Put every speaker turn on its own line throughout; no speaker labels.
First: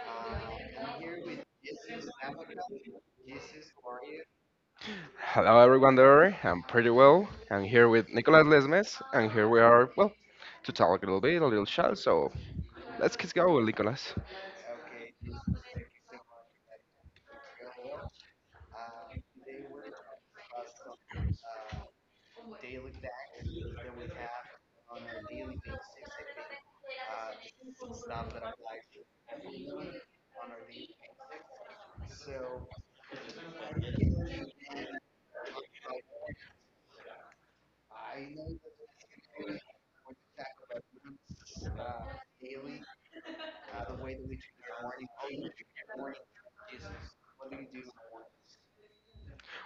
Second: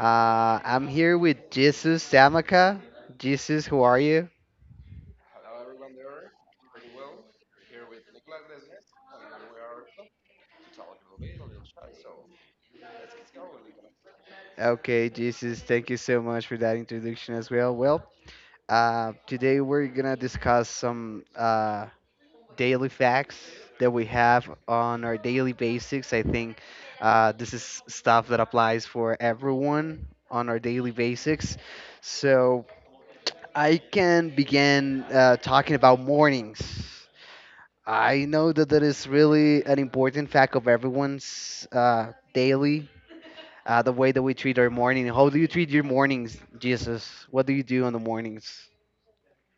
I'm here with Jesus Samaka. Jesus, who are you?
Hello, everyone there. I'm pretty well. I'm here with Nicolas Lesmes, and here we are, well, to talk a little bit, a little chat. So let's get going, Nicolas.
Okay, Jesus, thank you so much for that introduction as well. Well, today we're gonna discuss some daily facts that we have on our daily basics. I think this is stuff that applies for everyone on our daily basics. So I can begin talking about mornings. I know that that is really an important fact of everyone's daily. The way that we treat our morning. How do you treat your mornings, Jesus? What do you do on the mornings?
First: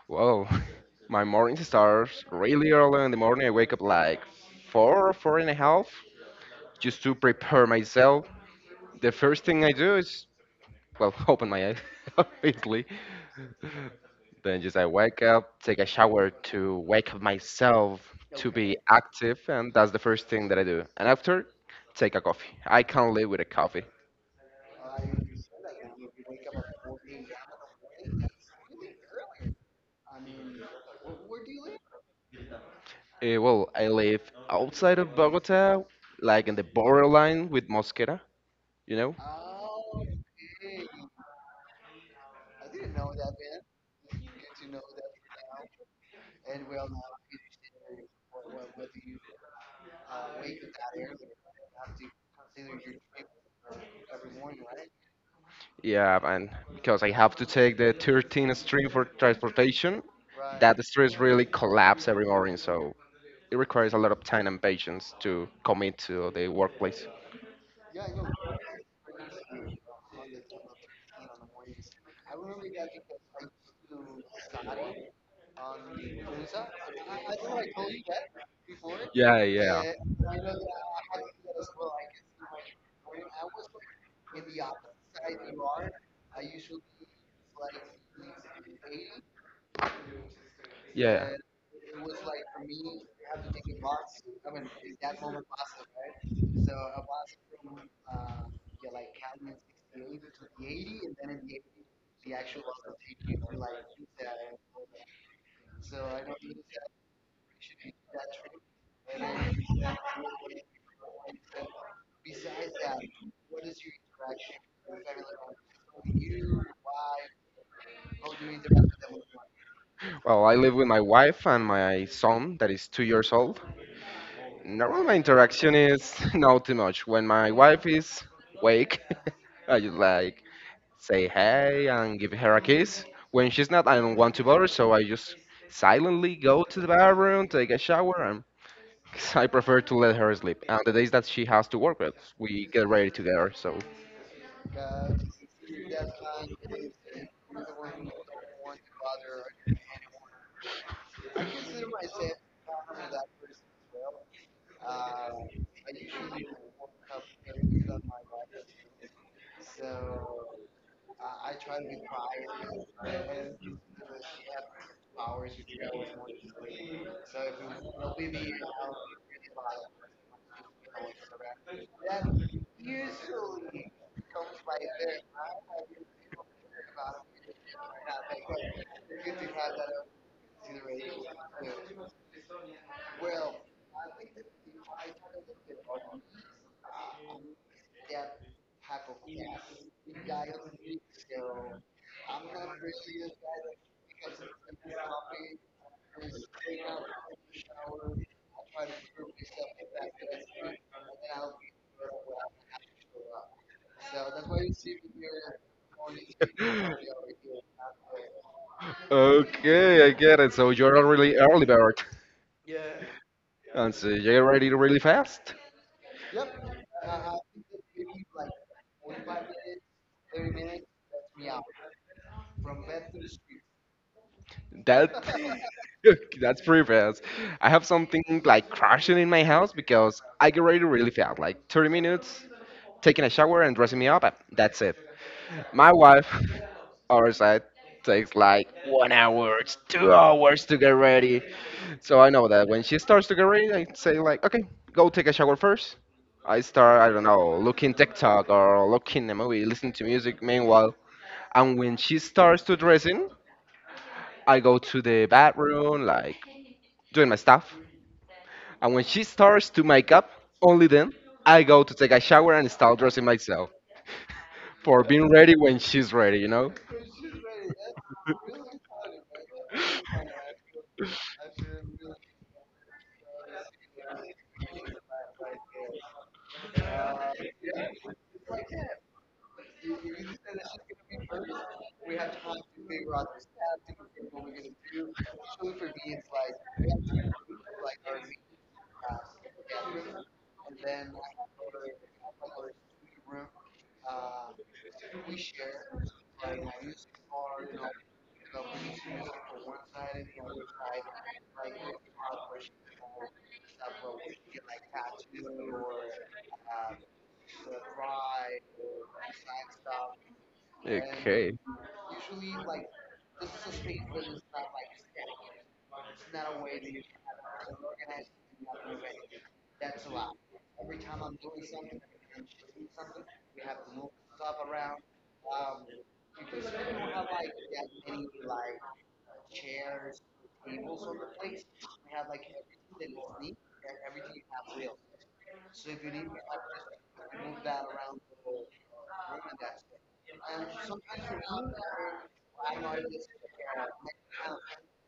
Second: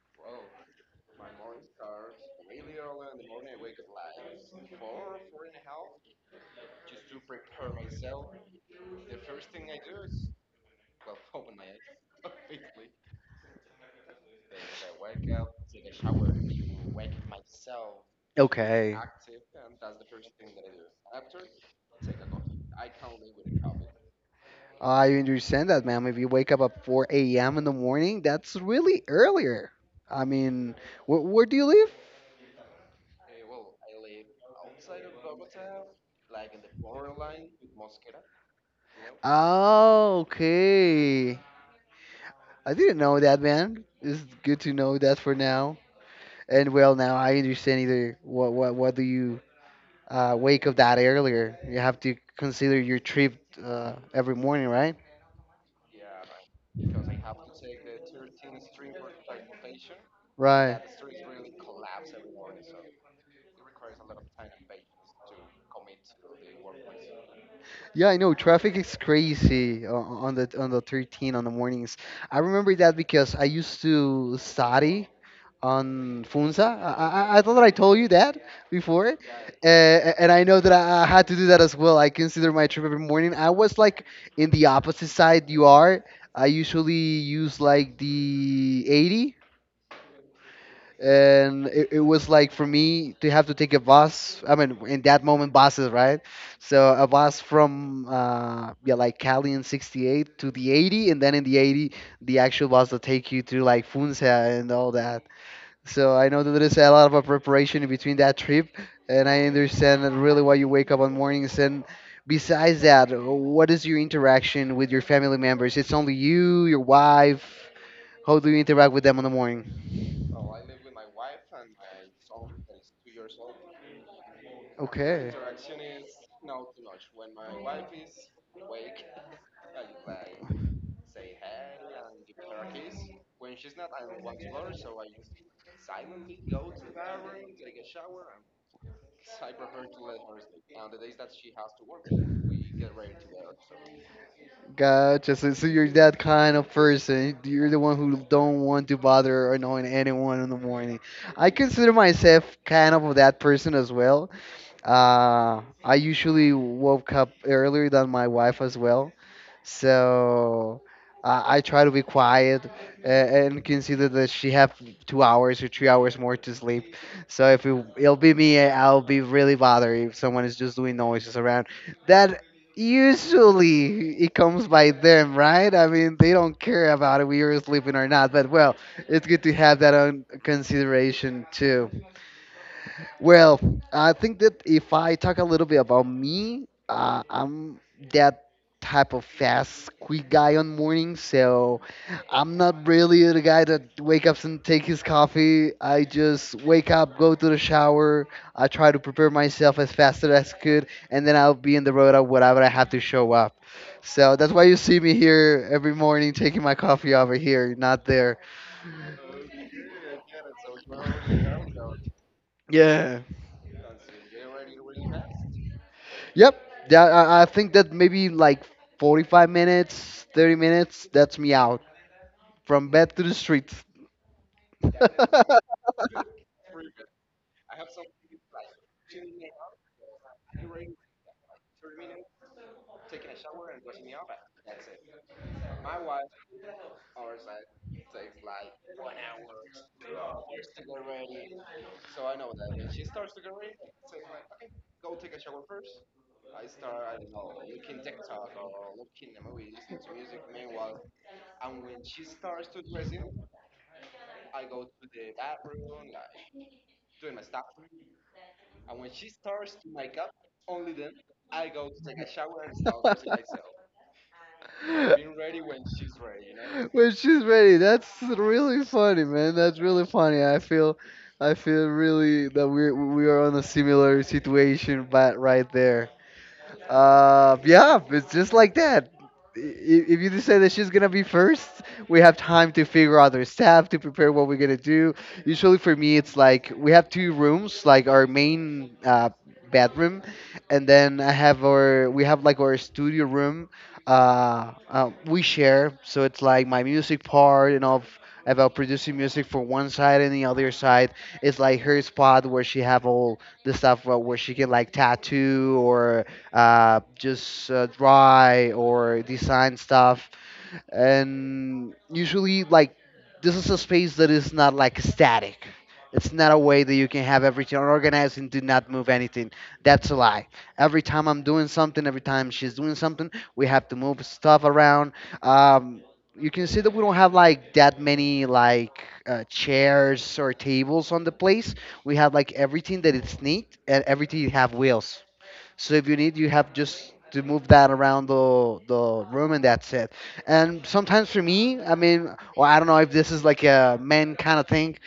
Well, my morning starts really early in the morning. I wake up like four, four and a half, just to prepare myself. The first thing I do is, well, open my eyes, obviously. Then just I wake up, take a shower to wake up myself to be, okay,
Okay.
active, and that's the first thing that I do. And after, take a coffee. I can't live with a coffee.
I understand that, ma'am. If you wake up at 4 a.m. in the morning, that's really earlier. I mean, where do you live?
Well, I live outside of Bogota, like in the borderline with Mosquera, you know?
Oh, okay. I didn't know that, man. It's good to know that for now. And well, now I understand either what do you wake up that earlier? You have to consider your trip every morning, right?
Yeah, and because I have to take the 13th street for transportation,
Right.
that street really collapse every morning, so it requires a lot of time and patience to commit to the workplace.
Yeah, I know traffic is crazy on the 13 on the mornings. I remember that because I used to study on Funza. I thought that I told you that before,
Yeah, yeah.
and I know that I had to do that as well. I consider my trip every morning. I was like in the opposite side you are. I usually use like the 80,
Yeah.
and it was like for me to have to take a bus. I mean, in that moment buses, right? So a bus from yeah, like Cali in 68 to the 80, and then in the 80 the actual bus will take you to like Funza and all that. So I know that there is a lot of a preparation in between that trip. And I understand that really why you wake up on mornings. And besides that, what is your interaction with your family members? It's only you, your wife? How do you interact with them in the morning?
Well, I live with my wife and my son that is 2 years old. Normally, my
Okay.
interaction is not too much. When my wife is awake, I just like say hey and give her a kiss. When she's not, I don't want to bother, so I just silently go to the bathroom, take a shower, and I prefer to let her sleep. And the days that she has to work, well, we get ready together, so.
Gotcha. So you're that kind of person. You're the one who don't want to bother or annoying anyone in the morning. I consider myself kind of that person as well. I usually woke up earlier than my wife as well, so I try to be quiet and consider that she have 2 hours or 3 hours more to sleep. So if it'll be me, I'll be really bothered if someone is just doing noises around. That usually it comes by them, right? I mean, they don't care about if we are sleeping or not. But well, it's good to have that on consideration too. Well, I think that if I talk a little bit about me, I'm that type of fast, quick guy on mornings. So I'm not really the guy that wake up and take his coffee. I just wake up, go to the shower. I try to prepare myself as fast as I could, and then I'll be in the road at whatever I have to show up. So that's why you see me here every morning taking my coffee over here, not there.
Okay, I get it. So you're a really early bird,
Yeah.
and so you're ready really fast.
Yep. Yeah, I think that maybe like 45 minutes, 30 minutes, that's me out. From bed to the street.
That that's pretty fast. I have something like crashing in my house because I get ready really fast, like 30 minutes, taking a shower and dressing me up, and that's it. My wife, our side, takes like 1 hour, 2 hours to get ready. So I know that when she starts to get ready, I say like, okay, go take a shower first. I start, I don't know, looking TikTok or looking a movie, listening to music meanwhile. And when she starts to dressing, I go to the bathroom, like doing my stuff. And when she starts to make up, only then I go to take a shower and start dressing myself for being ready when she's ready, you know?
When she's ready, that's really funny, man. That's really funny. I feel really that we are on a similar situation, but right there. Yeah, it's just like that. If you just say that she's gonna be first, we have time to figure out our staff to prepare what we're gonna do. Usually for me, it's like we have two rooms, like our main bedroom, and then I have our we have like our studio room. We share, so it's like my music part and of about producing music for one side and the other side is like her spot where she have all the stuff where she can like tattoo or just dry or design stuff.
Okay.
And usually, like, this is a space that is not like static. It's not a way that you can have everything organized and do not move anything. That's a lie. Every time I'm doing something, every time she's doing something, we have to move stuff around. Um, you can see that we don't have like that many like chairs or tables on the place. We have like everything that it's neat and everything have wheels. So if you need, you have just to move that around the room, and that's it. And sometimes for me, I mean, well, I don't know if this is like a man kind of thing,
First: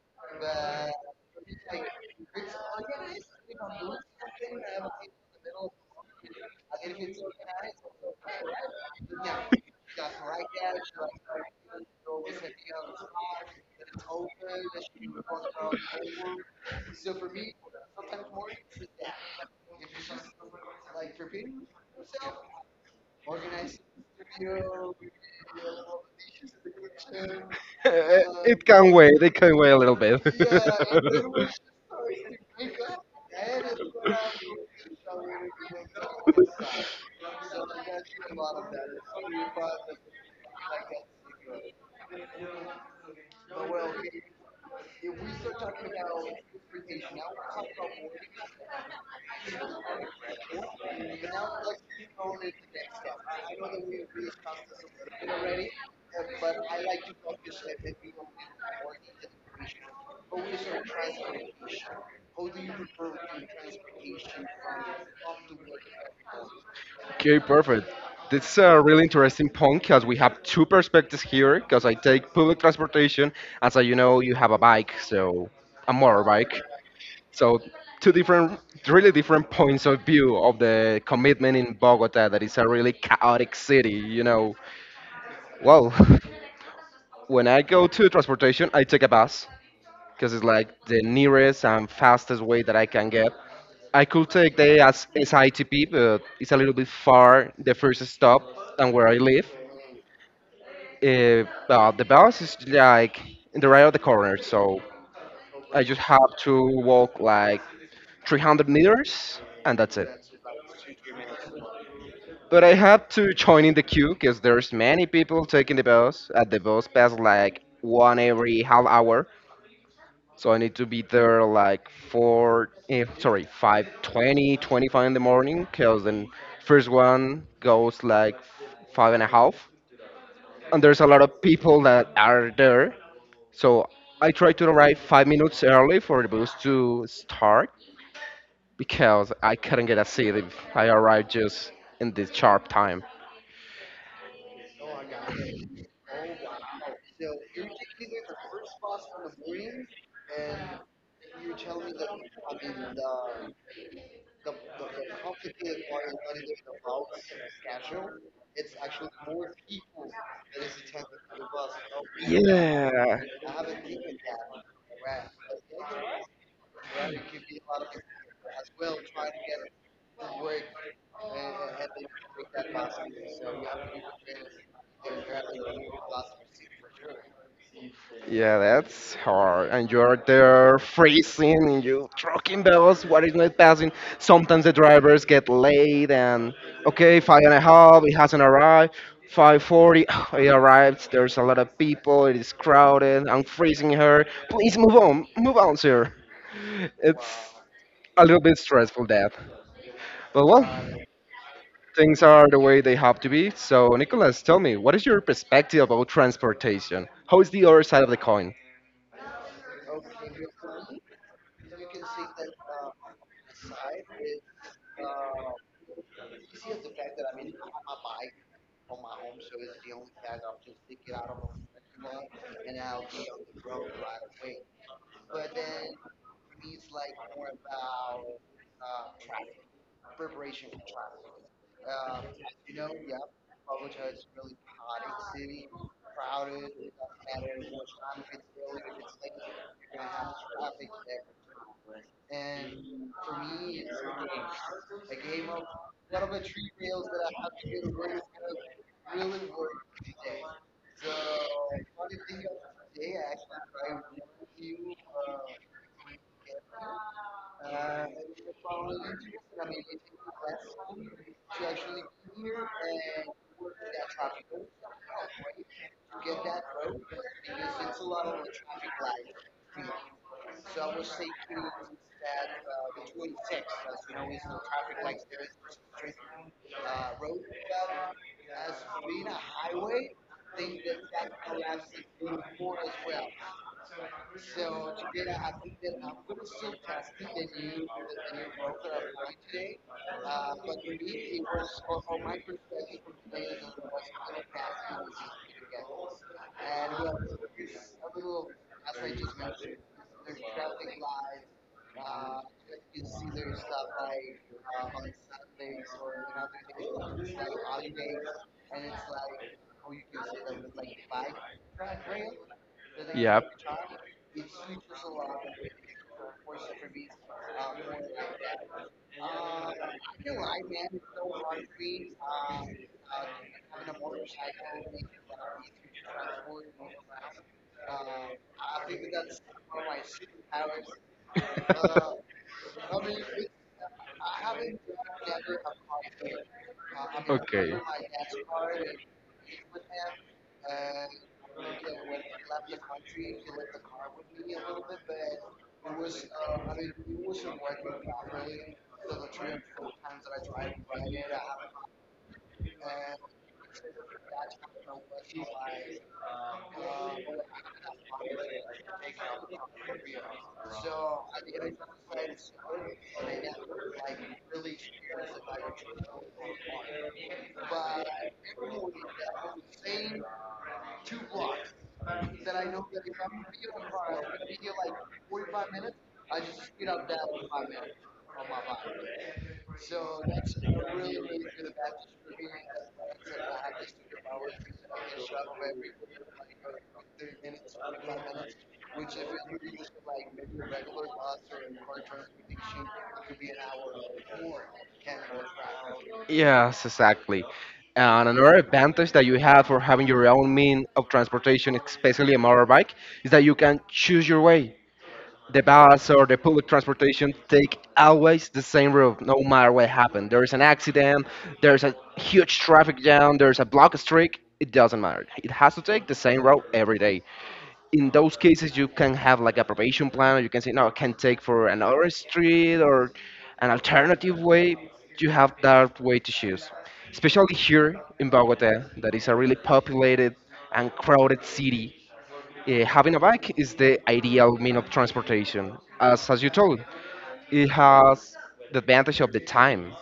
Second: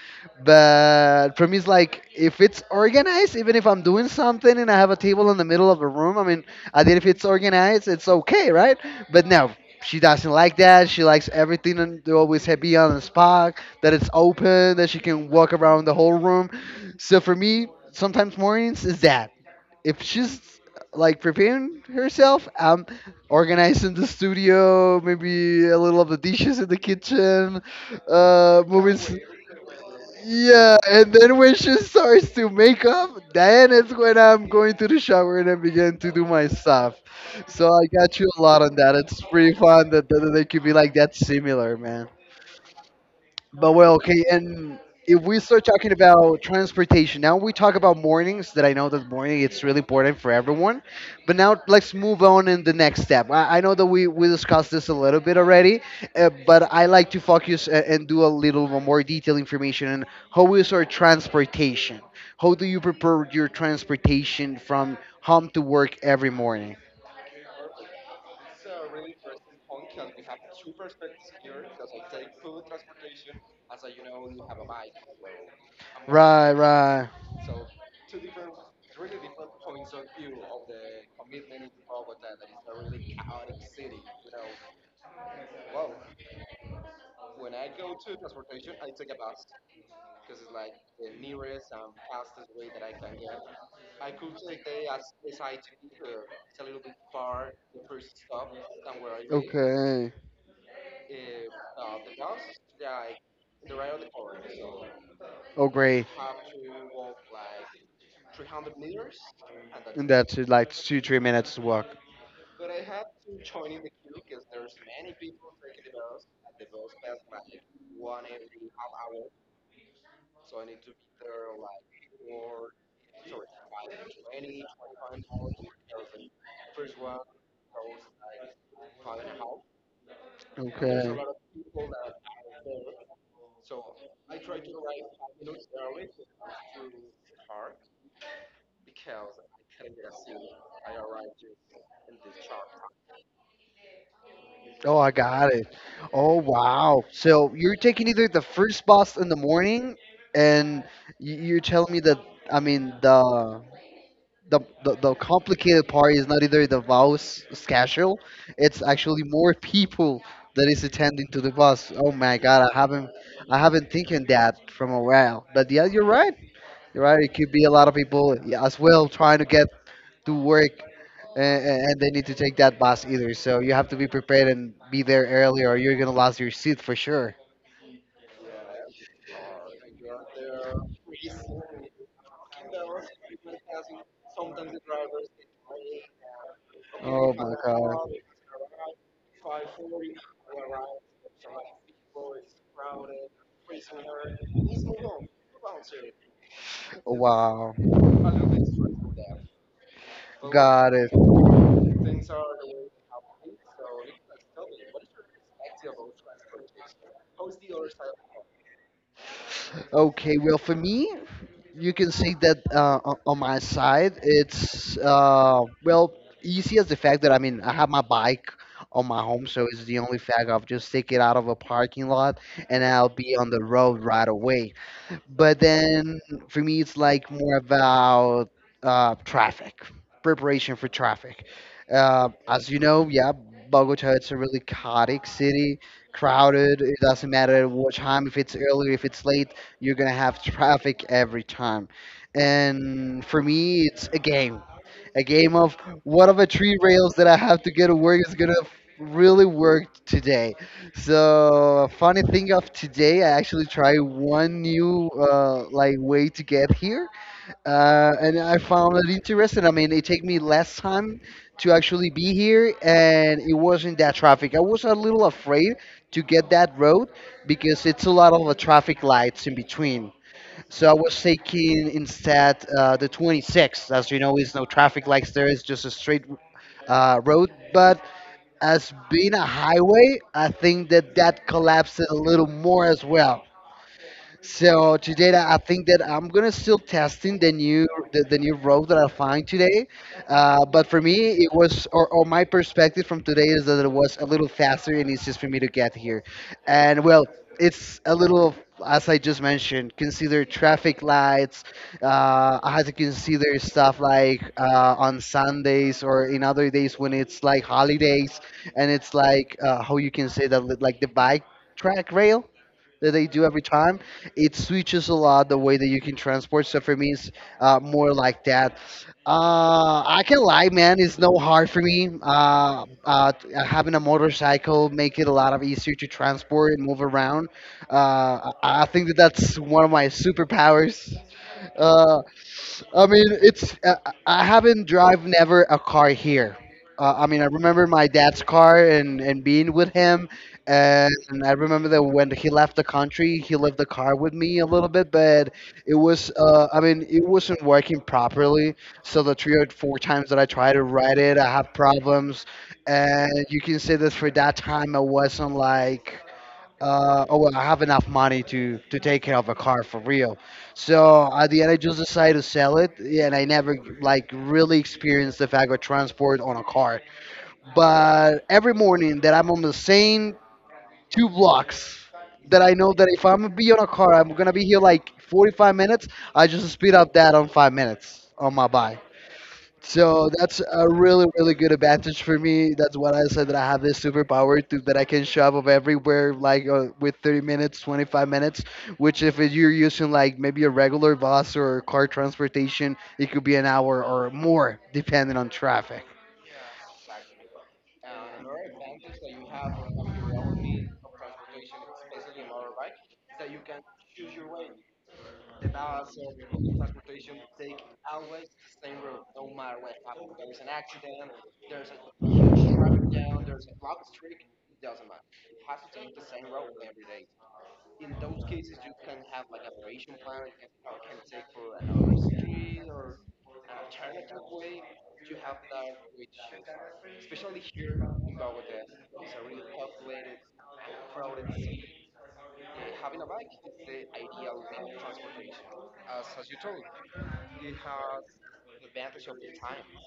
but for me, it's like if it's organized, even if I'm doing something and I have a table in the middle of the room, I mean, I did if it's organized, it's okay, right? But no. She doesn't like that. She likes everything and they always have be on the spot, that it's open, that she can walk around the whole room. So for me, sometimes mornings is that. If she's like preparing herself. I'm organizing the studio, maybe a little of the dishes in the kitchen,
It
moving.
can wait. It can wait a little bit.
Yeah, and then when she starts to make up, then it's when I'm going to the shower and I begin to do my stuff. So I got you a lot on that. It's pretty fun that they could be like that similar, but well, okay, and if we start talking about transportation, now we talk about mornings that I know that morning it's really important for everyone. But now let's move on in the next step. I know that we discussed this a little bit already, but I like to focus and do a little more detailed information on how is our transportation? How do you prepare your transportation from home to work every morning?
Okay, perfect. This is a really interesting point because we have two perspectives here. Because I take public transportation, as I, you have a bike, so a
Right,
motorbike.
right.
So two different, really different points of view of the commitment in Bogota. That is a really chaotic city, you know. Well, when I go to transportation, I take a bus because it's like the nearest and fastest way that I can get. I could take the as
Take.
SITP, but it's a little bit far the first stop than where I live.
Okay.
But the bus is like in the right of the corner, so
Oh,
I
great.
just have to walk like 300 meters and that's
And
it.
that's it, like two, 3 minutes walk.
But I had to join in the queue because there's many people taking the bus. At the bus pass like one every half hour, so I need to be there like four, sorry, 5:20, 25 in the morning, because then first one goes like five and a half.
And
And there's a
okay.
lot of people that are there. So I try to arrive 5 minutes early for the bus to start because I couldn't get a seat if I arrived just in this sharp time.
Oh, I got it. Oh, wow. So you're taking either the first bus in the morning, and you're telling me that, I mean, the complicated part is not either the vows schedule. It's actually more people that is attending to the bus. Oh my god,
Yeah.
I haven't thinking that from a while. But yeah, you're right, you're right, it could be a lot of people, yeah, as well trying to get to work. And they need to take that bus either, so you have to be prepared and be there early, or you're gonna lose your seat for sure.
Yeah, that's hard. And you're there freezing and you trucking bells, what is not passing? Sometimes the drivers get late and okay,
Oh
five and
my
a
god.
half, it hasn't arrived. 5:40, it arrives, there's a lot of people, it is crowded, I'm freezing her. Please move on, move on, sir. It's
Wow,
a little bit stressful that. But well,
got it.
things are the way they have to be. So, Nicholas, tell me, what is your perspective about transportation? How is the other side of the coin?
Okay, well, for me, you can say that on my side, it's well easy as the fact that I mean I have my bike on my home, so it's the only fact I'll just take it out of a parking lot and I'll be on the road right away. But then for me, it's like more about traffic, preparation for traffic. As you know, yeah, Bogota it's a really chaotic city, crowded. It doesn't matter at what time, if it's early, if it's late, you're gonna have traffic every time. And for me, it's a game of what are the three rails that I have to get to work is gonna really work today. So funny thing of today, I actually tried one new like way to get here, and I found it interesting. I mean, it took me less time to actually be here, and it wasn't that traffic. I was a little afraid to get that road because it's a lot of traffic lights in between. So I was taking instead the 26. As you know, is no traffic lights there. It's just a straight road, but as being a highway, I think that that collapsed it a little more as well. So today, that I think that I'm gonna still testing the new road that I find today. But for me, it was or my perspective from today is that it was a little faster and it's just for me to get here. And well, it's a little as I just mentioned, consider traffic lights. I had to consider stuff like on Sundays or in other days when it's like holidays and it's like how you can say that like the bike track rail that they do every time it switches a lot the way that you can transport. So for me, it's
Yep.
more like that. I can lie, man. It's no hard for me. Having a motorcycle make it a lot of easier to transport and move around. I think that that's one of my superpowers. Uh, I mean, it's I haven't drive never a car here. I mean, I
Okay.
remember my dad's car and being with him, and I remember that when he left the country, he left the car with me a little bit, but it was I mean, it wasn't working properly. So the three or four times that I tried to ride it, I have problems, and you can say that for that time I wasn't like oh well, I have enough money to take care of a car for real. So at the end, I just decided to sell it, and I never like really experienced the fact of transport on a car. But every morning that I'm on the same two blocks, that I know that if I'm gonna be on a car, I'm gonna be here like 45 minutes. I just speed up that on 5 minutes on my bike. So that's a really, really good advantage for me. That's what I said that I have this superpower to, that I can travel everywhere like with 30 minutes, 25 minutes. Which if you're using like maybe a regular bus or car transportation, it could be an hour or more depending on traffic.
Yes, exactly. And another advantage that you have for having your own mean of transportation, especially a motorbike, is that you can choose your way. The bus or the public transportation take always the same route, no matter what happened. There is an accident, there's a huge traffic jam, there's a block streak. It doesn't matter. It has to take the same route every day. In those cases, you can have like a probation plan, or you can say, no, I can take for another street or an alternative way. You have that way to choose. Especially here in Bogota, that is a really populated and crowded city, having a bike is the ideal mean of transportation. As you told, it has the advantage of the time.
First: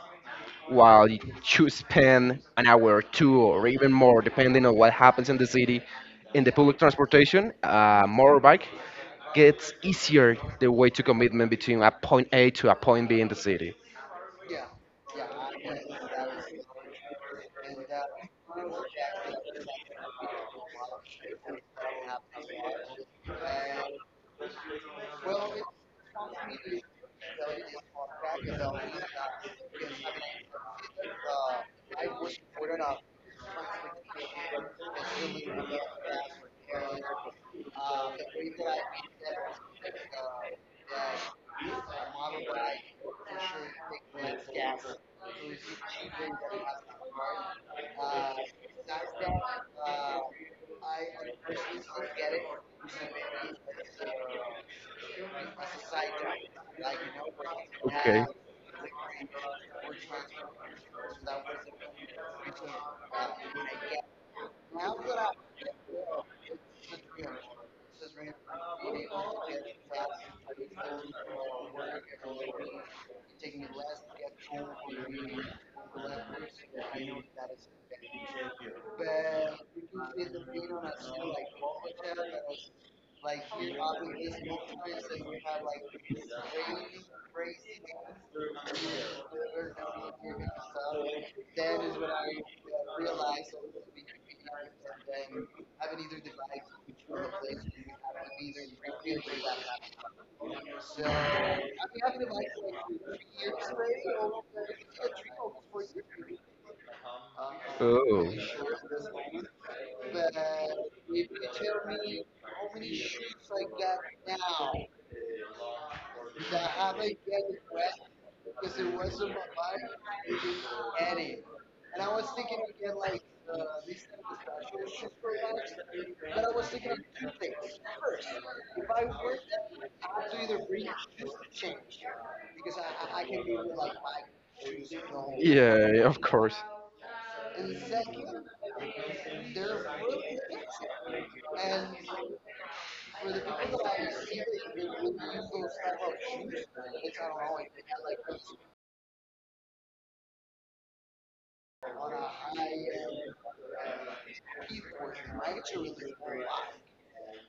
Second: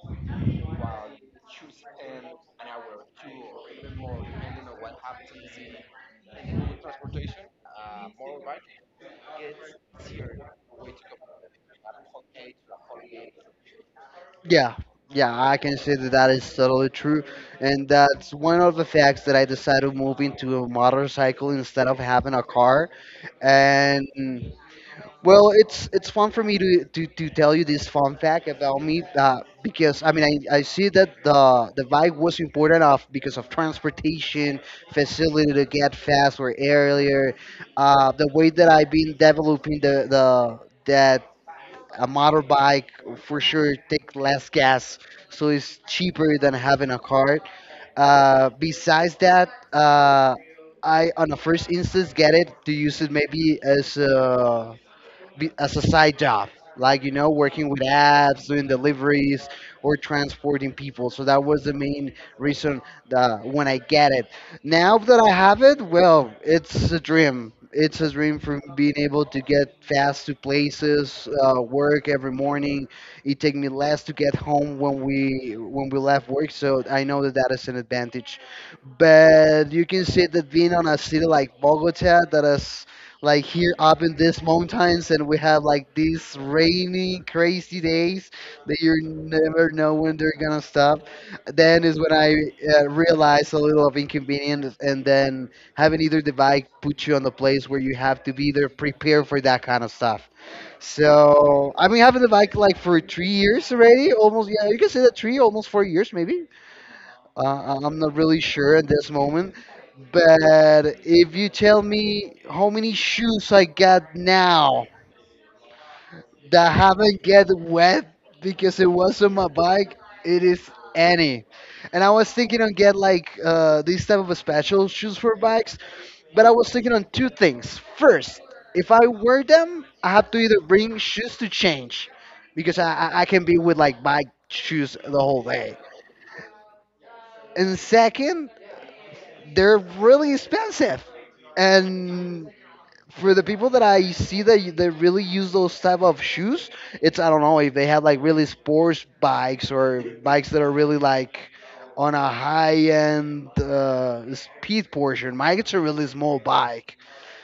While you spend an hour, two, or even more, depending on what happens in the city, in the public transportation, a motorbike gets easier the way to commitment between a point A to a point B in the city.
Yeah, yeah, I can say that that is totally true, and that's one of the facts that I decided to move into a motorcycle instead of having a car. And well, it's fun for me to tell you this fun fact about me because I mean I see that the bike was important of because of transportation facility to get faster earlier. The way that I've been developing the that a motorbike for sure take less gas, so it's cheaper than having a car. Besides that, I on the first instance get it to use it maybe as a as a side job, like you know, working with apps, doing deliveries, or transporting people. So that was the main reason that when I get it. Now that I have it, well, it's a dream. It's a dream from being able to get fast to places, work every morning. It take me less to get home when we left work, so I know that that is an advantage. But you can see that being on a city like Bogota that is like here up in these mountains, and we have like these rainy, crazy days that you never know when they're gonna stop. Then is when I realized a little of inconvenience, and then having either the bike put you on the place where you have to be there prepared for that kind of stuff. So I've been having the bike like for 3 years already, almost. Yeah, you can say that three, almost 4 years, maybe. I'm not
Oh.
really sure at this moment, but if you tell me how many shoes I got now that haven't get wet because it was on my bike, it is any. And I was thinking on get like these type of special shoes for bikes, but I was thinking on two things. First, if I wear them, I have to either bring shoes to change because I can be with like bike shoes the whole day.
Yeah, yeah, of course.
And second, they're really expensive. And for the people that I see that really use those type of shoes, it's I don't know if they have like really sports bikes or bikes that are really like on a high end speed portion. Mine it's a really small bike.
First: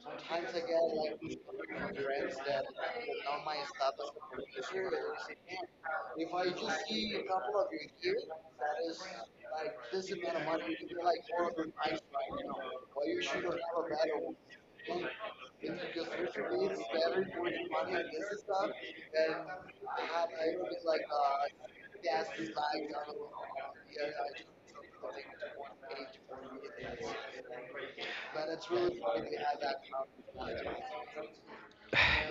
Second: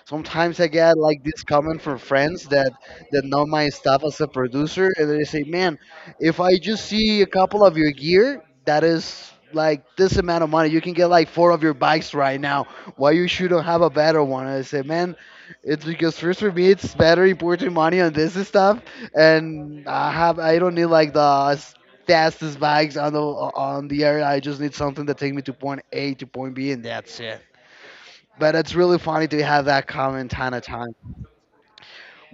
Sometimes I get like this comment from friends that know my stuff as a producer, and they say, "Man, if I just see a couple of your gear, that is like this amount of money. You can get like four of your bikes right now. Why you shouldn't have a better one?" And I say, "Man, it's because first for me it's better important money on this stuff, and I have I don't need like the fastest bikes on the area. I just need something that take me to point A to point B, and that's it." But it's really funny to have that comment time to time.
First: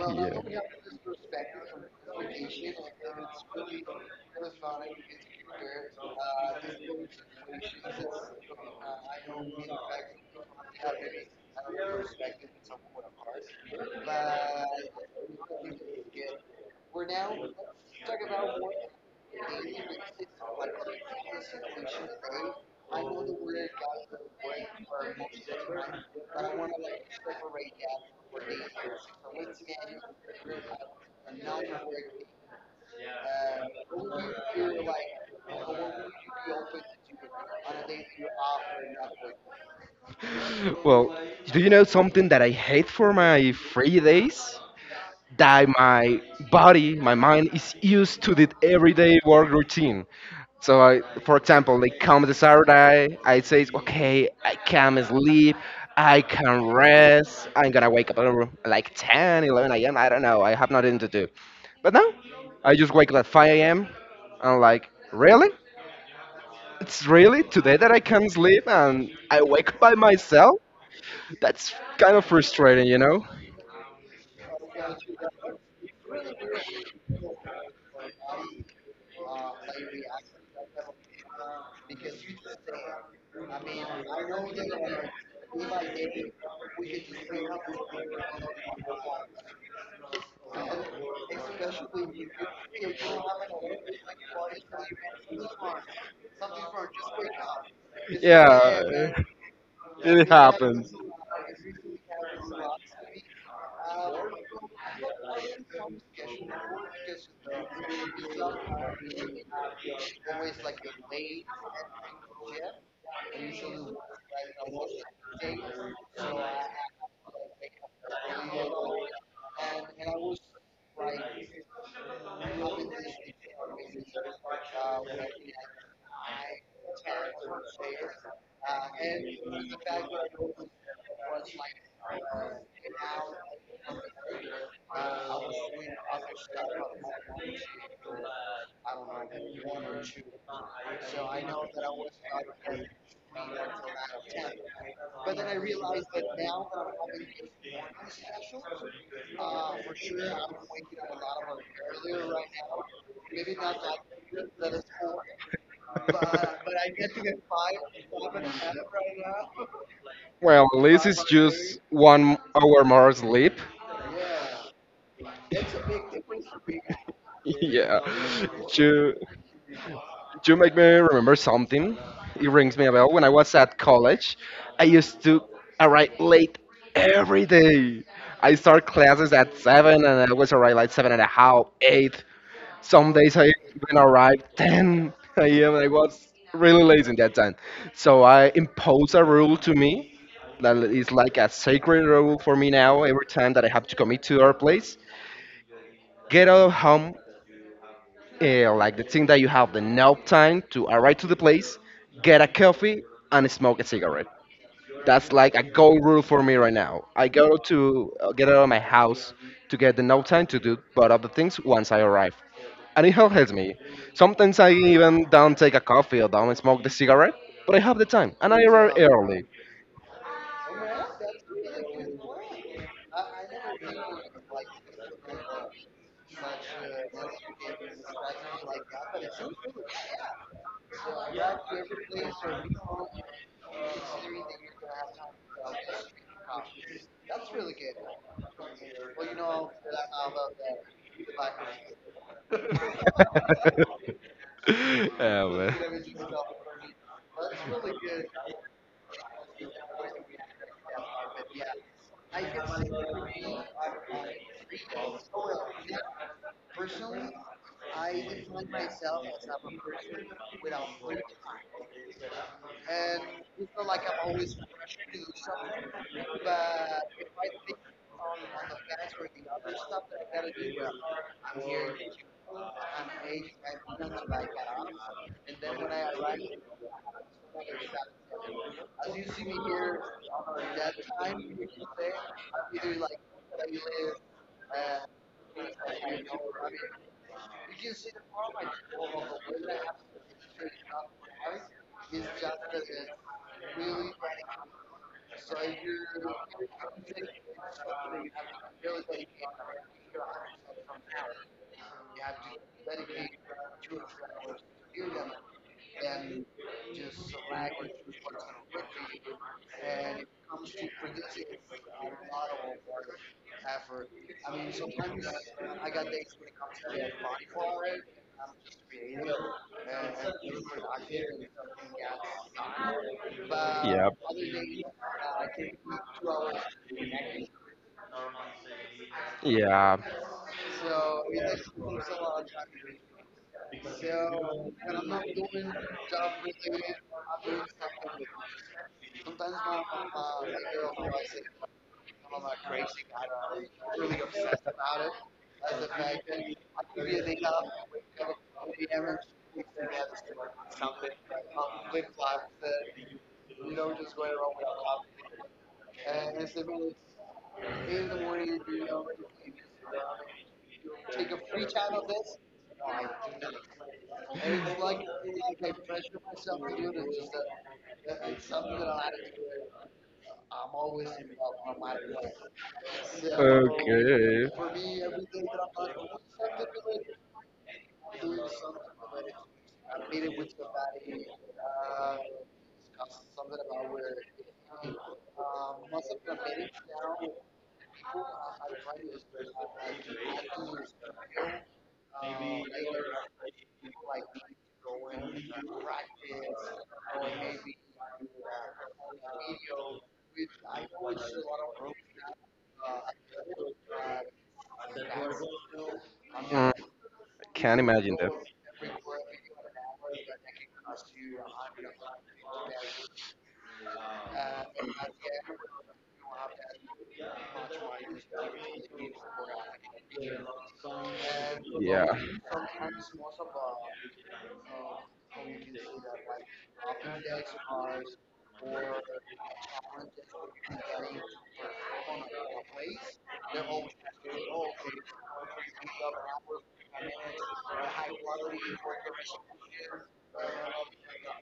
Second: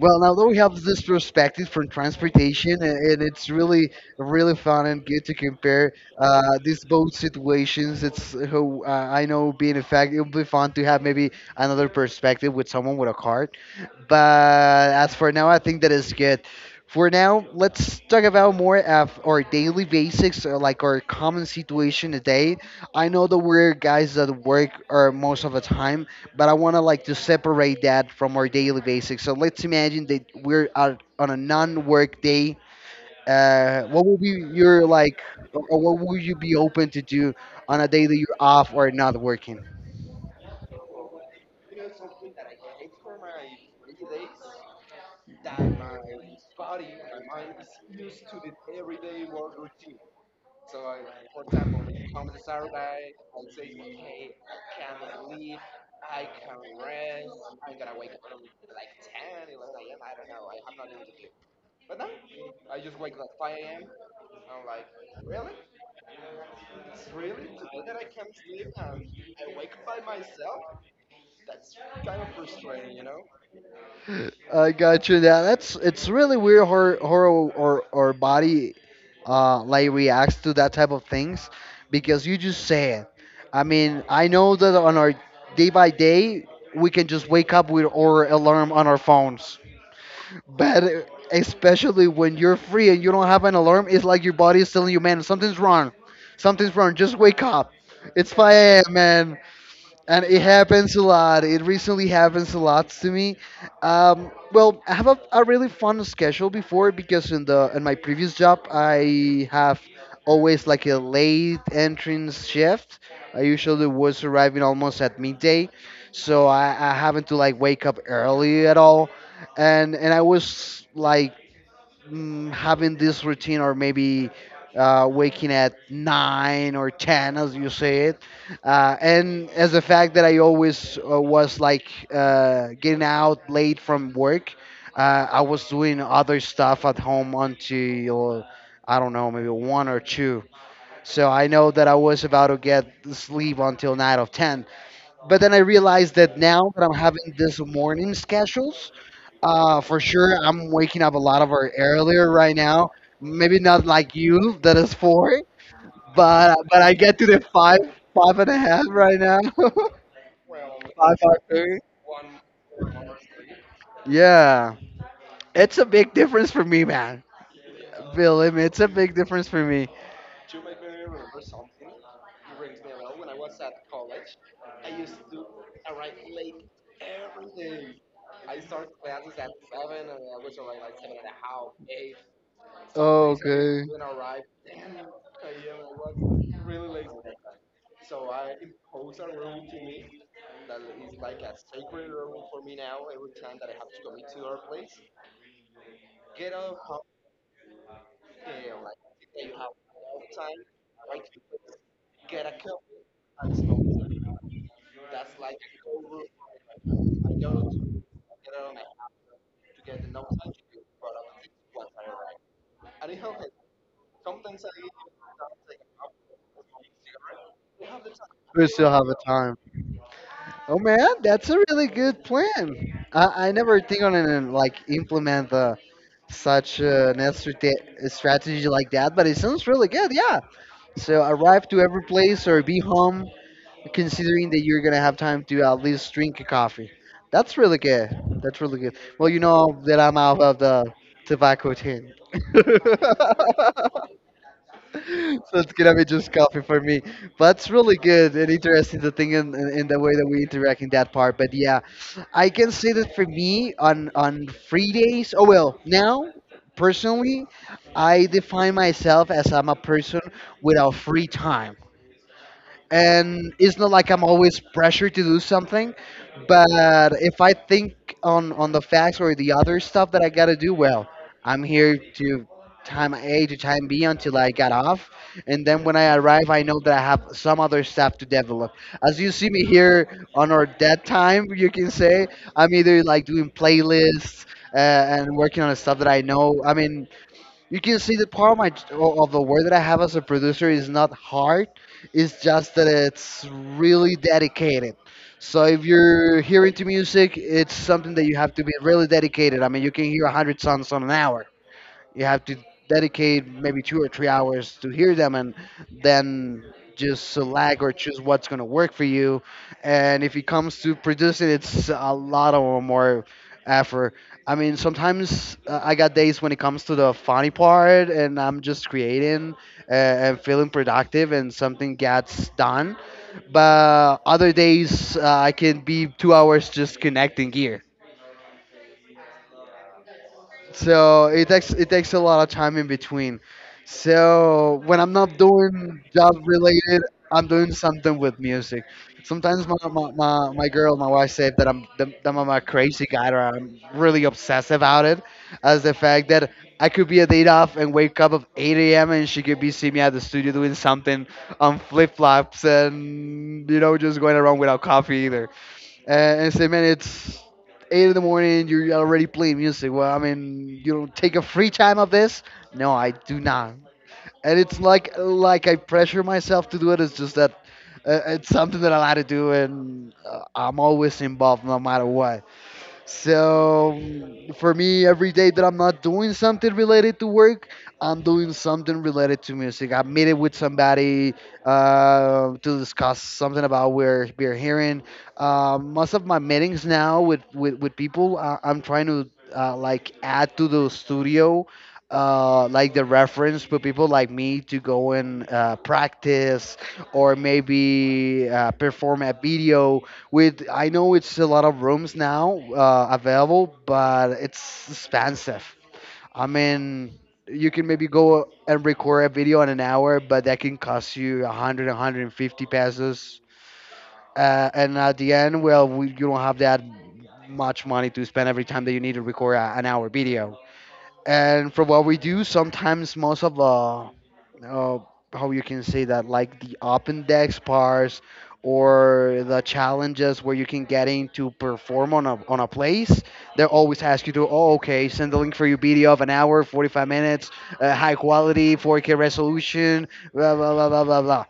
Well, now that we have this perspective from transportation, and it's really, really fun and good to compare these both situations. It's who I know being a fact, it'll be fun to have maybe another perspective with someone with a card.
Yeah.
But as for now, I think that is good. For now, let's
let
talk about more of our daily basics, or like our common situation today. I know that we're guys that work or most of the time, but I want to like to separate that from our daily basics. So let's imagine that we're out on a non-work day. What would be your like, or what would you be open to do on a day that you're off or not working?
Well, do you know something that I hate for my free days? That my body, my mind is used to the everyday work routine. So I, for example, like come the Saturday, I say, okay, I can sleep, I can rest. I'm gonna wake up at like 10, 11 a.m. I don't know. I have nothing to do. But no, I just wake up at 5 a.m. I'm like, really? It's really today that I can sleep and I wake up by myself? That's kind of frustrating, you know?
I got you. That's it's really weird how or body like reacts to that type of things because you just say it. I mean, I know that on our day by day we can just wake up with our alarm on our phones bad, especially when you're free and you don't have an alarm. It's like your body is telling you, man, something's wrong. Something's wrong. Just wake up. It's 5 a.m.,
Yeah.
man, and
It
it
happens.
happens a lot. It recently happens a lot to me. Well, I have a really fun schedule before because in my previous job I have always like a late entrance shift. I usually was arriving almost at midday, so I haven't to like wake up early at all, and I was like having this routine or maybe waking at 9 or 10 as you say it. And as the fact that I always was like getting out late from work, I was doing other stuff at home until I don't know, maybe 1 or 2, so I know that I was about to get sleep until 9 of 10. But then I realized that now that I'm having this morning schedule, for sure, I'm waking up a lot of our earlier right now. Maybe not like you, that is four, but I get to the five, five and a half right now.
Well, at least
Five
it's
five
just
three.
1 hour more sleep.
Yeah, it's a big difference for me, man.
Yeah.
Believe me, it's a
You,
big difference for me.
you make me remember something. It rings me a bell. When I was at college, I used to arrive late every day. I start classes at 7 and I was arrive like seven and a half, eight. Some days I
Okay.
even arrived 10 a.m. I was really
Really.
lazy in that time. So I imposed a rule to me that is like a sacred rule for me now. Every time that I have to commit to our place, get out of home, like the thing that you have the nap time to arrive to the place, get a coffee and smoke a cigarette. That's like a gold rule for me right now. I go to get out of my house to get the no time to do but other things once I arrive. And it helps me. Sometimes I even don't take a coffee or don't smoke the cigarette, but I have the time and I
We still
arrive
have a
early.
time. Oh man, that's a really good plan. I never think on it and like implement the such an strategy like that, but it sounds really good. Yeah. So arrive to every place or be home, considering that you're gonna have time to at least drink a coffee. That's really good. That's really good. Well, you know that I'm out of the tobacco tin. So it's gonna be just
Oh,
coffee for me. But it's really good and interesting to think in, the way that we interact in that part. But yeah, I can say that for me on free days. Oh well, now personally, I define myself as I'm a person without free time, and it's not like I'm always pressured to do something, but if I think on the facts or the other stuff that I gotta do, well, I'm here to time A to time B until I got off, and then when I arrive, I know that I have some other stuff to develop. As you see me here on our dead time, you can say I'm either like doing playlists and working on stuff that I know. I mean, you can see the part of the work that I have as a producer is not hard. It's just that it's really dedicated. So if you're hearing to music, it's something that you have to be really dedicated. I mean, you can hear 100 songs on an hour. You have to dedicate maybe 2 or 3 hours to hear them and then just select or choose what's going to work for you. And if it comes to producing, it's a lot of more effort. I mean, sometimes I got days when it comes to the funny part and I'm just creating, and feeling productive and something gets done.
yeah,
But other days, I can be 2 hours just connecting gear,
yeah.
so it takes a lot of time in between. So when I'm not doing job related, I'm doing something with music. Sometimes my girl, my wife, said that I'm a crazy guy or I'm really obsessed about it, as the fact that I could be a date off and wake up at 8 a.m. and she could be seeing me at the studio doing something on flip flops and just going around without coffee either and say, man, it's eight in the morning. You're already playing music. Well, I mean, you don't take a free time of this. No, I do not. And it's like I pressure myself to do it. It's just that it's something that I like to do, and I'm always involved no matter what. So
Okay.
for me, every day that I'm not doing something related to work, I'm doing something related to music. I meet it with somebody to discuss something about where we're hearing. Most of my meetings now with people, I'm trying to like add to the studio. Like the reference for people like me to go and practice or maybe perform a video with I know it's a lot of rooms now available, but it's expensive. I
Not. Mm.
mean, you can
Can't.
maybe go and record a video in an hour, but that can cost you 100, 150 pesos. And at the end, well, you don't have that much money to spend every time that you need to record an hour video and for what we do sometimes most of the uh, how you can say that like the open decks bars or the challenges where you can get in to perform on on a place. They always ask you to, oh, okay, send the link for your video of an hour 45 minutes, high quality 4K resolution, blah blah blah blah blah blah,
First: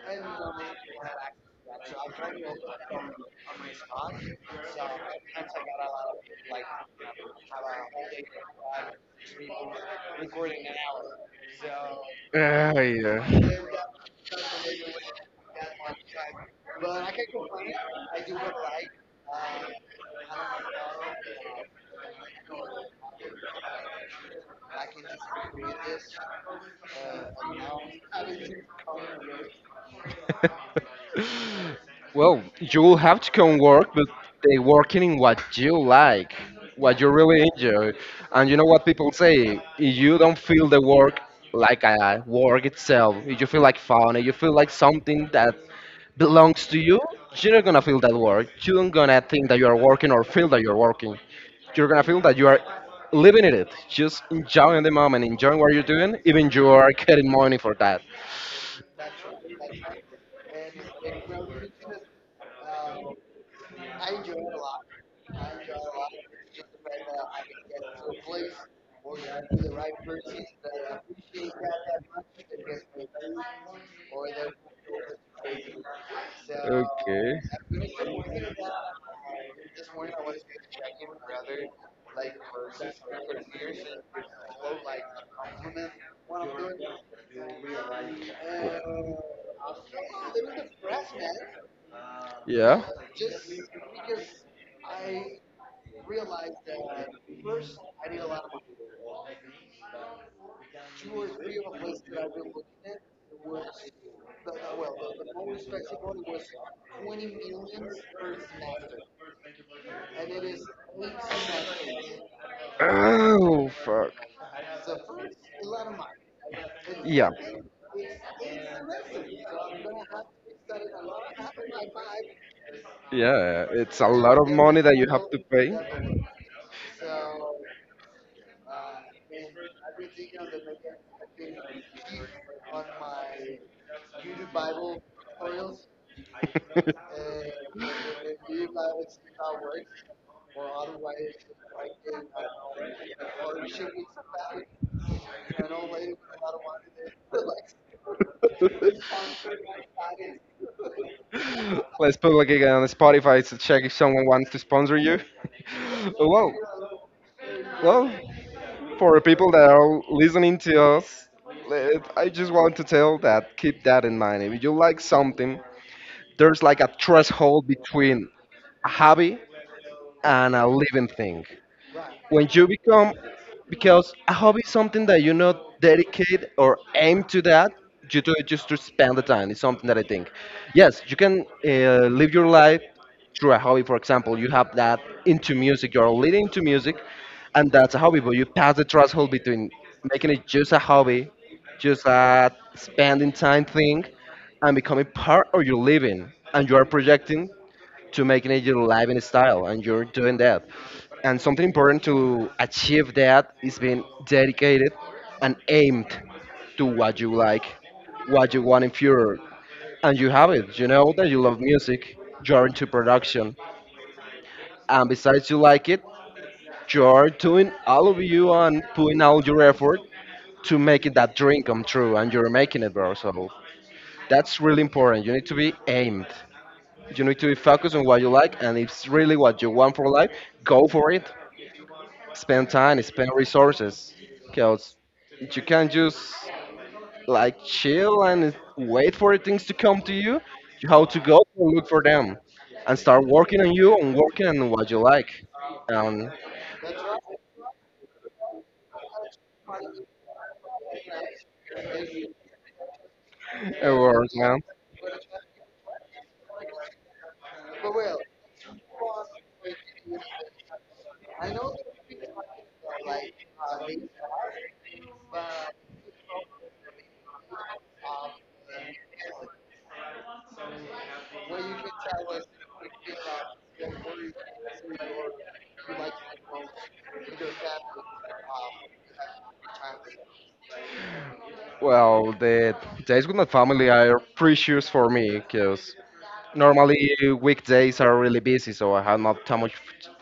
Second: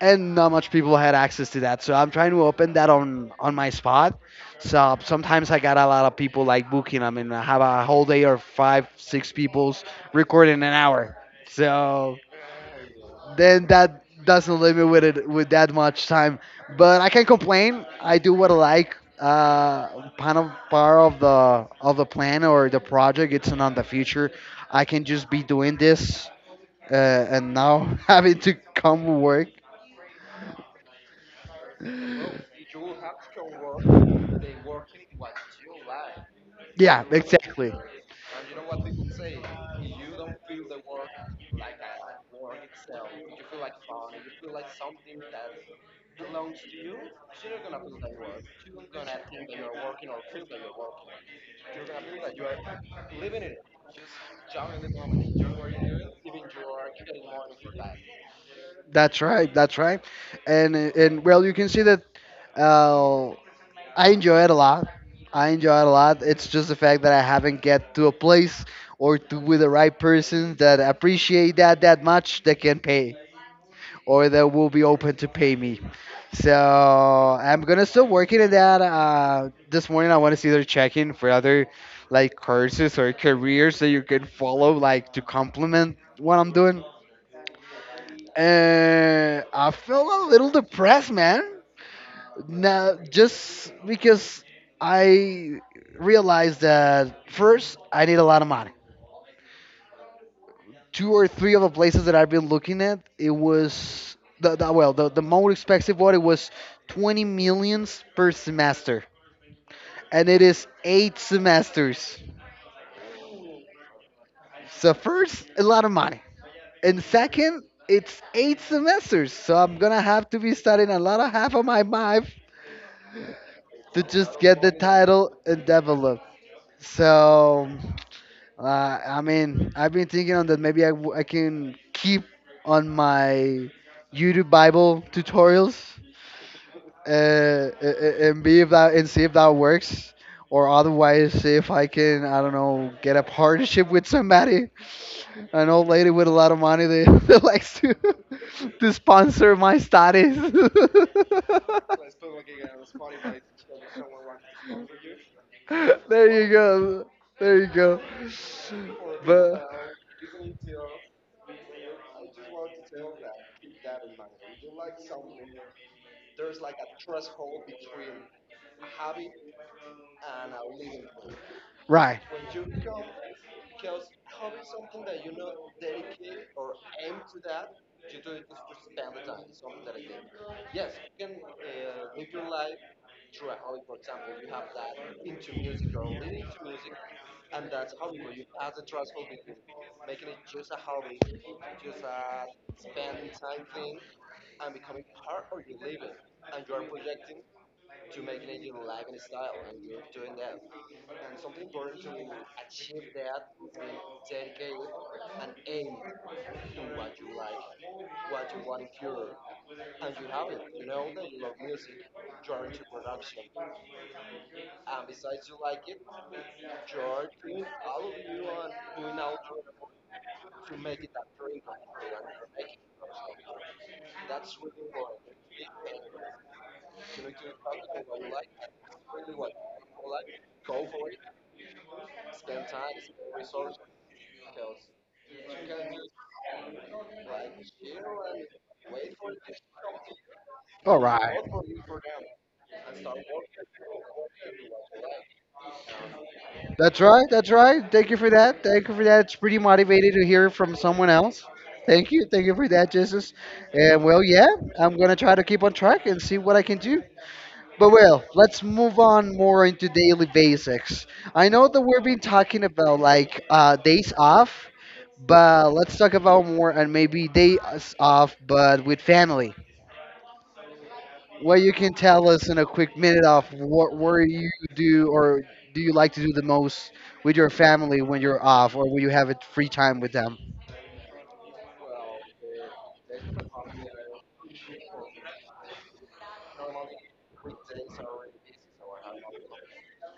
and not much people had access to that. So I'm trying to open that on my spot. So sometimes I got a lot of people like booking. I mean, I have a whole day or five, six people's recording an hour. So
Ah, yeah.
then that doesn't leave me with that much time. But I can't complain. I do what I like. Kind of part of the plan or the project. It's not the future. I can just be doing this and now having to come work.
Well, you will have to come work, but they working in what you like, what
Yeah,
you really
exactly.
enjoy. And you know what people say? If you don't feel the work like a work itself, if you feel like fun, if you feel like something that belongs to you, you're not gonna feel that work. You're not gonna think that you are working or feel that you're working. You're gonna feel that you are living in it, just enjoying the moment, enjoying what you're doing, even you are getting money for that.
That's right. That's right. And well, you can see that uh, I enjoy it a lot. I enjoy it a lot. It's just the fact that I haven't get to a place or to with the right person that appreciate that that much that can pay or that will be open to pay me. So
Okay.
I'm gonna still working at that. This morning I want to see their checking for other like courses or careers that you can follow like to complement what I'm doing. And I felt a little depressed, man.
Yeah.
Now, just because I realized that first I need a lot of money. Two or three of the places that I've been looking at, it was the most expensive one. It was 20 millions per semester, and it is eight semesters.
Oh, fuck.
So first, a lot of money, and
Yeah.
second, it's eight semesters. So I'm gonna have to be studying a lot of half of my life
Yeah, it's
to
a lot
just
of
get the
money that you have
title
to
and
pay.
develop. So, I mean, I've been thinking on that maybe I can keep on my YouTube Bible tutorials and be if that and see if that works, or otherwise see if I can, I don't know, get a partnership with somebody, an old lady with a lot of money that, that likes to to sponsor my studies.
Let's put like again on Spotify to check if someone wants to sponsor you.
There
well,
you go, there you go.
well, for the people that
But
are listening to us, I just want to tell that keep that in mind. If you like something, there's like a threshold between a hobby and a living thing
right.
when you become, because a hobby is something that you not dedicate or aim to, that you do it just to spend the time. It's something that I think, yes, you can live your life through a hobby. For example, you have that into music. You're leading to music, and that's a hobby. But you pass the threshold between making it just a hobby, just a spending time thing, and becoming part of your living, and you are projecting to making it your living style, and you're doing that. And something important to achieve that is being dedicated and aimed to what you like, what you want in future. And you have it. You know that you love music. You're into production, and besides you like it, you're doing all of you and putting all your effort to make it that dream come true, and you're making it, bro. So that's really important. You need to be aimed. You need to be focused on what you like, and if it's really what you want for life, go for it. Spend time, spend resources, because you can't just like chill and wait for things to come to you. You
All
have to go
right.
and look for them, and start working on you and working on what you like. Um,
That's right. That's right. Thank you for that. Thank you for that. It's pretty motivating to hear from someone else. Thank you. Thank you for that, Jesus.
it
And well,
works,
yeah,
man.
I'm going to try to keep on track and see what I can do. But well, let's move on more into daily basics. I know that we've been talking about like days off, but let's talk about more and maybe days off, but with family. Well, you can tell us in a quick minute of what where you do or do you like to do the most with your family when you're off or when you have a free time with them.
Well, the days with my family are precious for me, because normally weekdays are really busy, so I have not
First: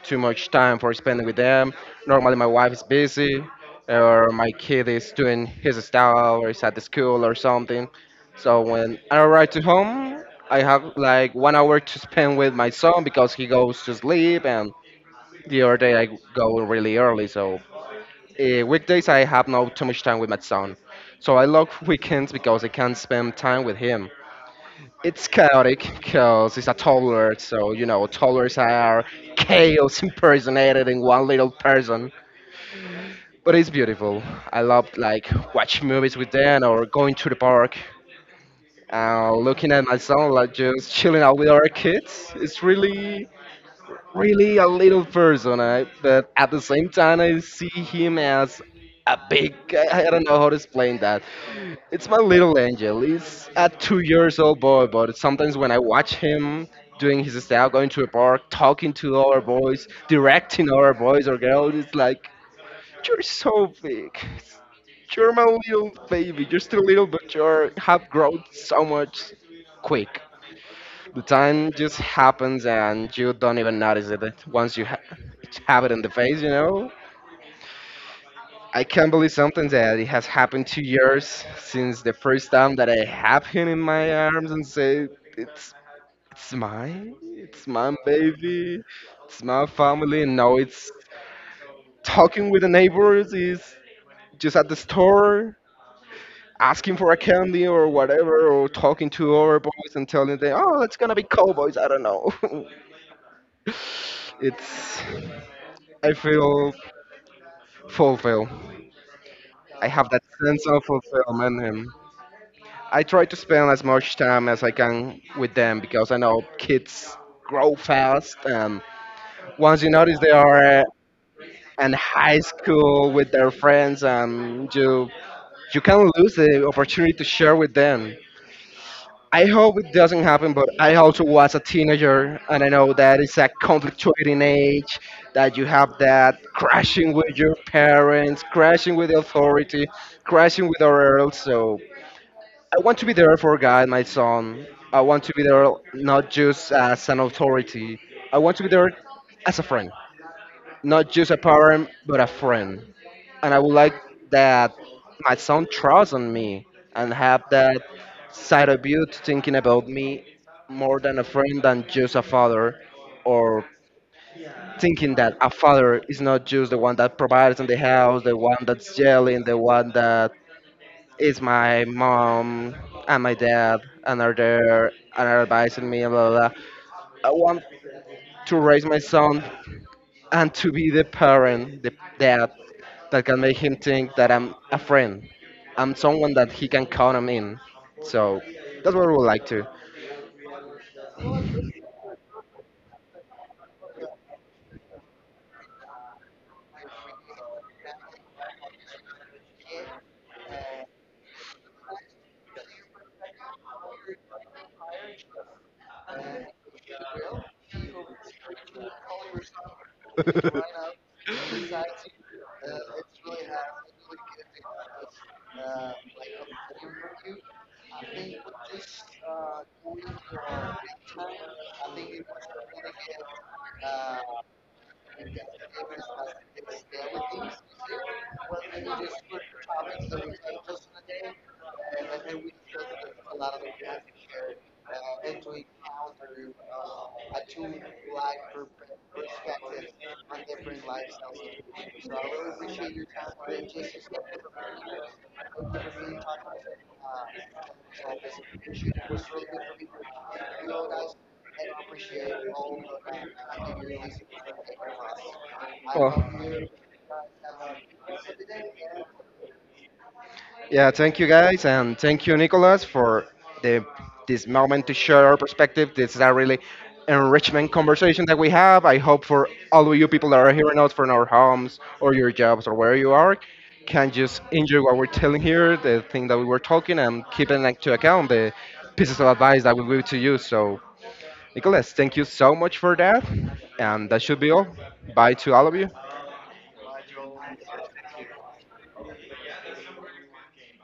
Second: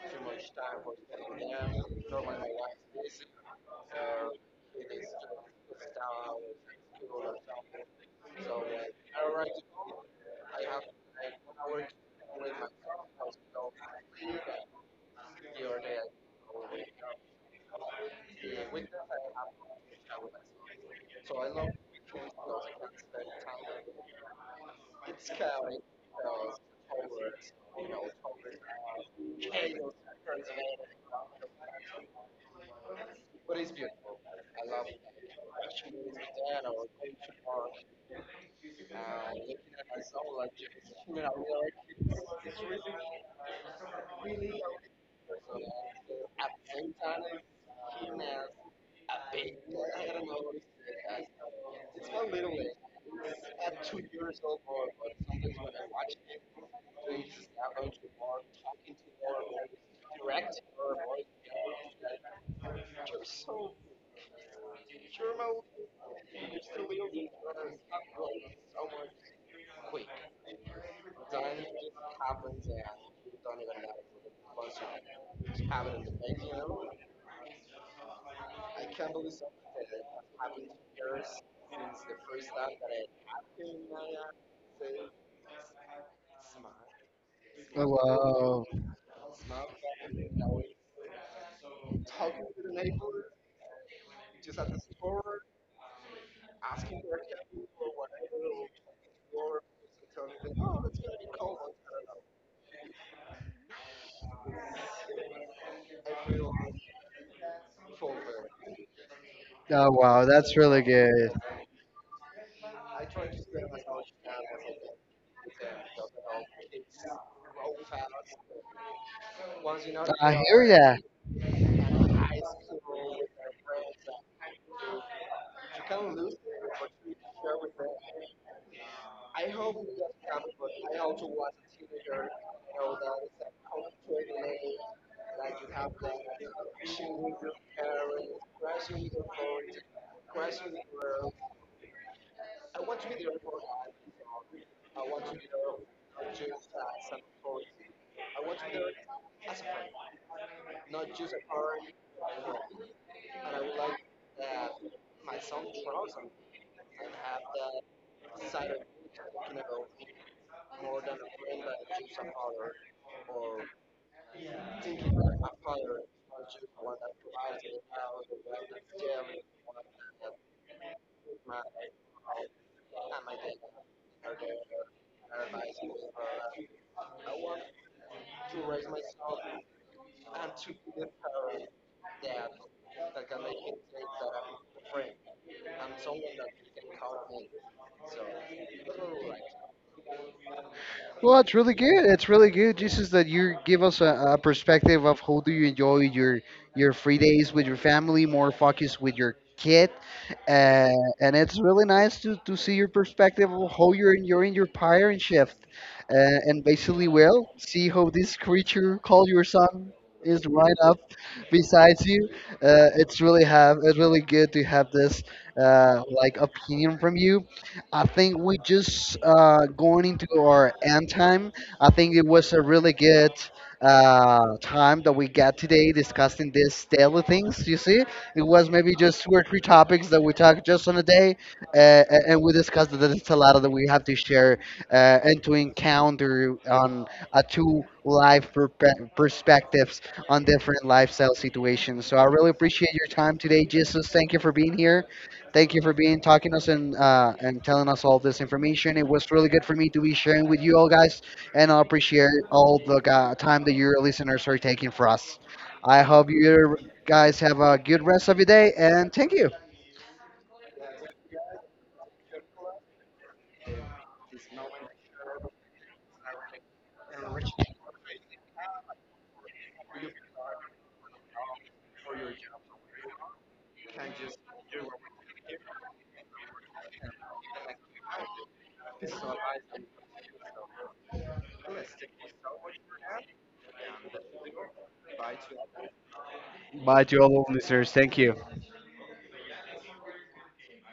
too much time for spending with them. Normally, my wife is busy, or my kid is doing his stuff, or is at the school or something. So when I arrive to home, I have like 1 hour to spend with my son because he goes to sleep, and the other day I go really early. So weekdays I have not too much time with my son. So I love weekends because I can spend time with him. It's chaotic because it's a toddler, so you know toddlers are chaos impersonated in one little person. But it's beautiful. I love like watching movies with them or going to the park, looking at my son like just chilling out with our kids. It's really really a little person, I, but at the same time, I see him as a big. I don't know how to explain that. It's my little angel. He's a 2 years old boy, but sometimes when I watch him doing his style, going to a park, talking to other boys, directing other boys or girls, it's like you're so big. You're my little baby. You're still little, but you are have grown so much quick. The time just happens and you don't even notice it once you have it in the face, you know? I can't believe something that it has happened 2 years since the first time that I have him in my arms and say, it's, it's mine, it's
Oh,
my baby,
wow.
it's my family. And now it's talking with the neighbors, is just at the store, asking for a candy or whatever, or talking to our boys and telling them, oh, it's gonna be cowboys, I don't know. it's I feel fulfilled. I
Oh,
have that
wow. That's
sense of
really good.
fulfillment, and I try to spend as much time as I can with them because I know kids grow fast, and once you notice they
I hear
are
ya.
in high school with their friends, and you can lose the opportunity to share with them. I hope it doesn't happen, but I also was a teenager, and I know that it's a conflictuating age that you have that crashing with your parents, crashing with the authority, crashing with our world. So I want to be there for God, my son. I want to be there not just as an authority. I want to be there as a friend not just a parent, but a friend. And I would like that my son trusts on me and have that side of you thinking about me more than a friend than just a father or thinking that a father is not just the one that provides in the house, the one that's yelling, the one that is my mom and my dad and are there and are advising me and blah blah blah. I want to raise my son and to be the parent, the dad that can make him think that I'm a friend. I'm someone that he can count on in. So that's what we would like to.
Well, it's really good. It's really good. Just is that you give us a perspective of how do you enjoy your free days with your family, more focus with your kid, uh, and it's really nice to see your perspective of how you're enjoying your parent shift, and basically, well, see how this creature called your son is right up beside you. It's really have it's really good to have this like opinion from you. I think we just going into our end time. I think it was a really good time that we got today discussing these daily things. You see, it was maybe just two or three topics that we talked just on a day, and we discussed that it's a lot that we have to share and to encounter on a two life perspectives on different lifestyle situations. So I really appreciate your time today, Jesus. Thank you for being here. Thank you for being talking us and telling us all this information. It was really good for me to be sharing with you all guys, and I appreciate all the time that your listeners are taking for us. I
Well,
hope you guys have a good rest of your day, and thank you.
yeah, thank you guys, and thank you, Nicholas, for the this moment to share our perspective. This is a really enrichment conversation that we have. I hope for all of you people that are hearing us from our homes or your jobs or where you are, can just enjoy what we're telling here, the thing that we were talking, and keep it into account the pieces of advice that we give to you. So Nicholas, thank you so much for that. And that should be all. Bye to all of you.
Bye to all our listeners. Thank you.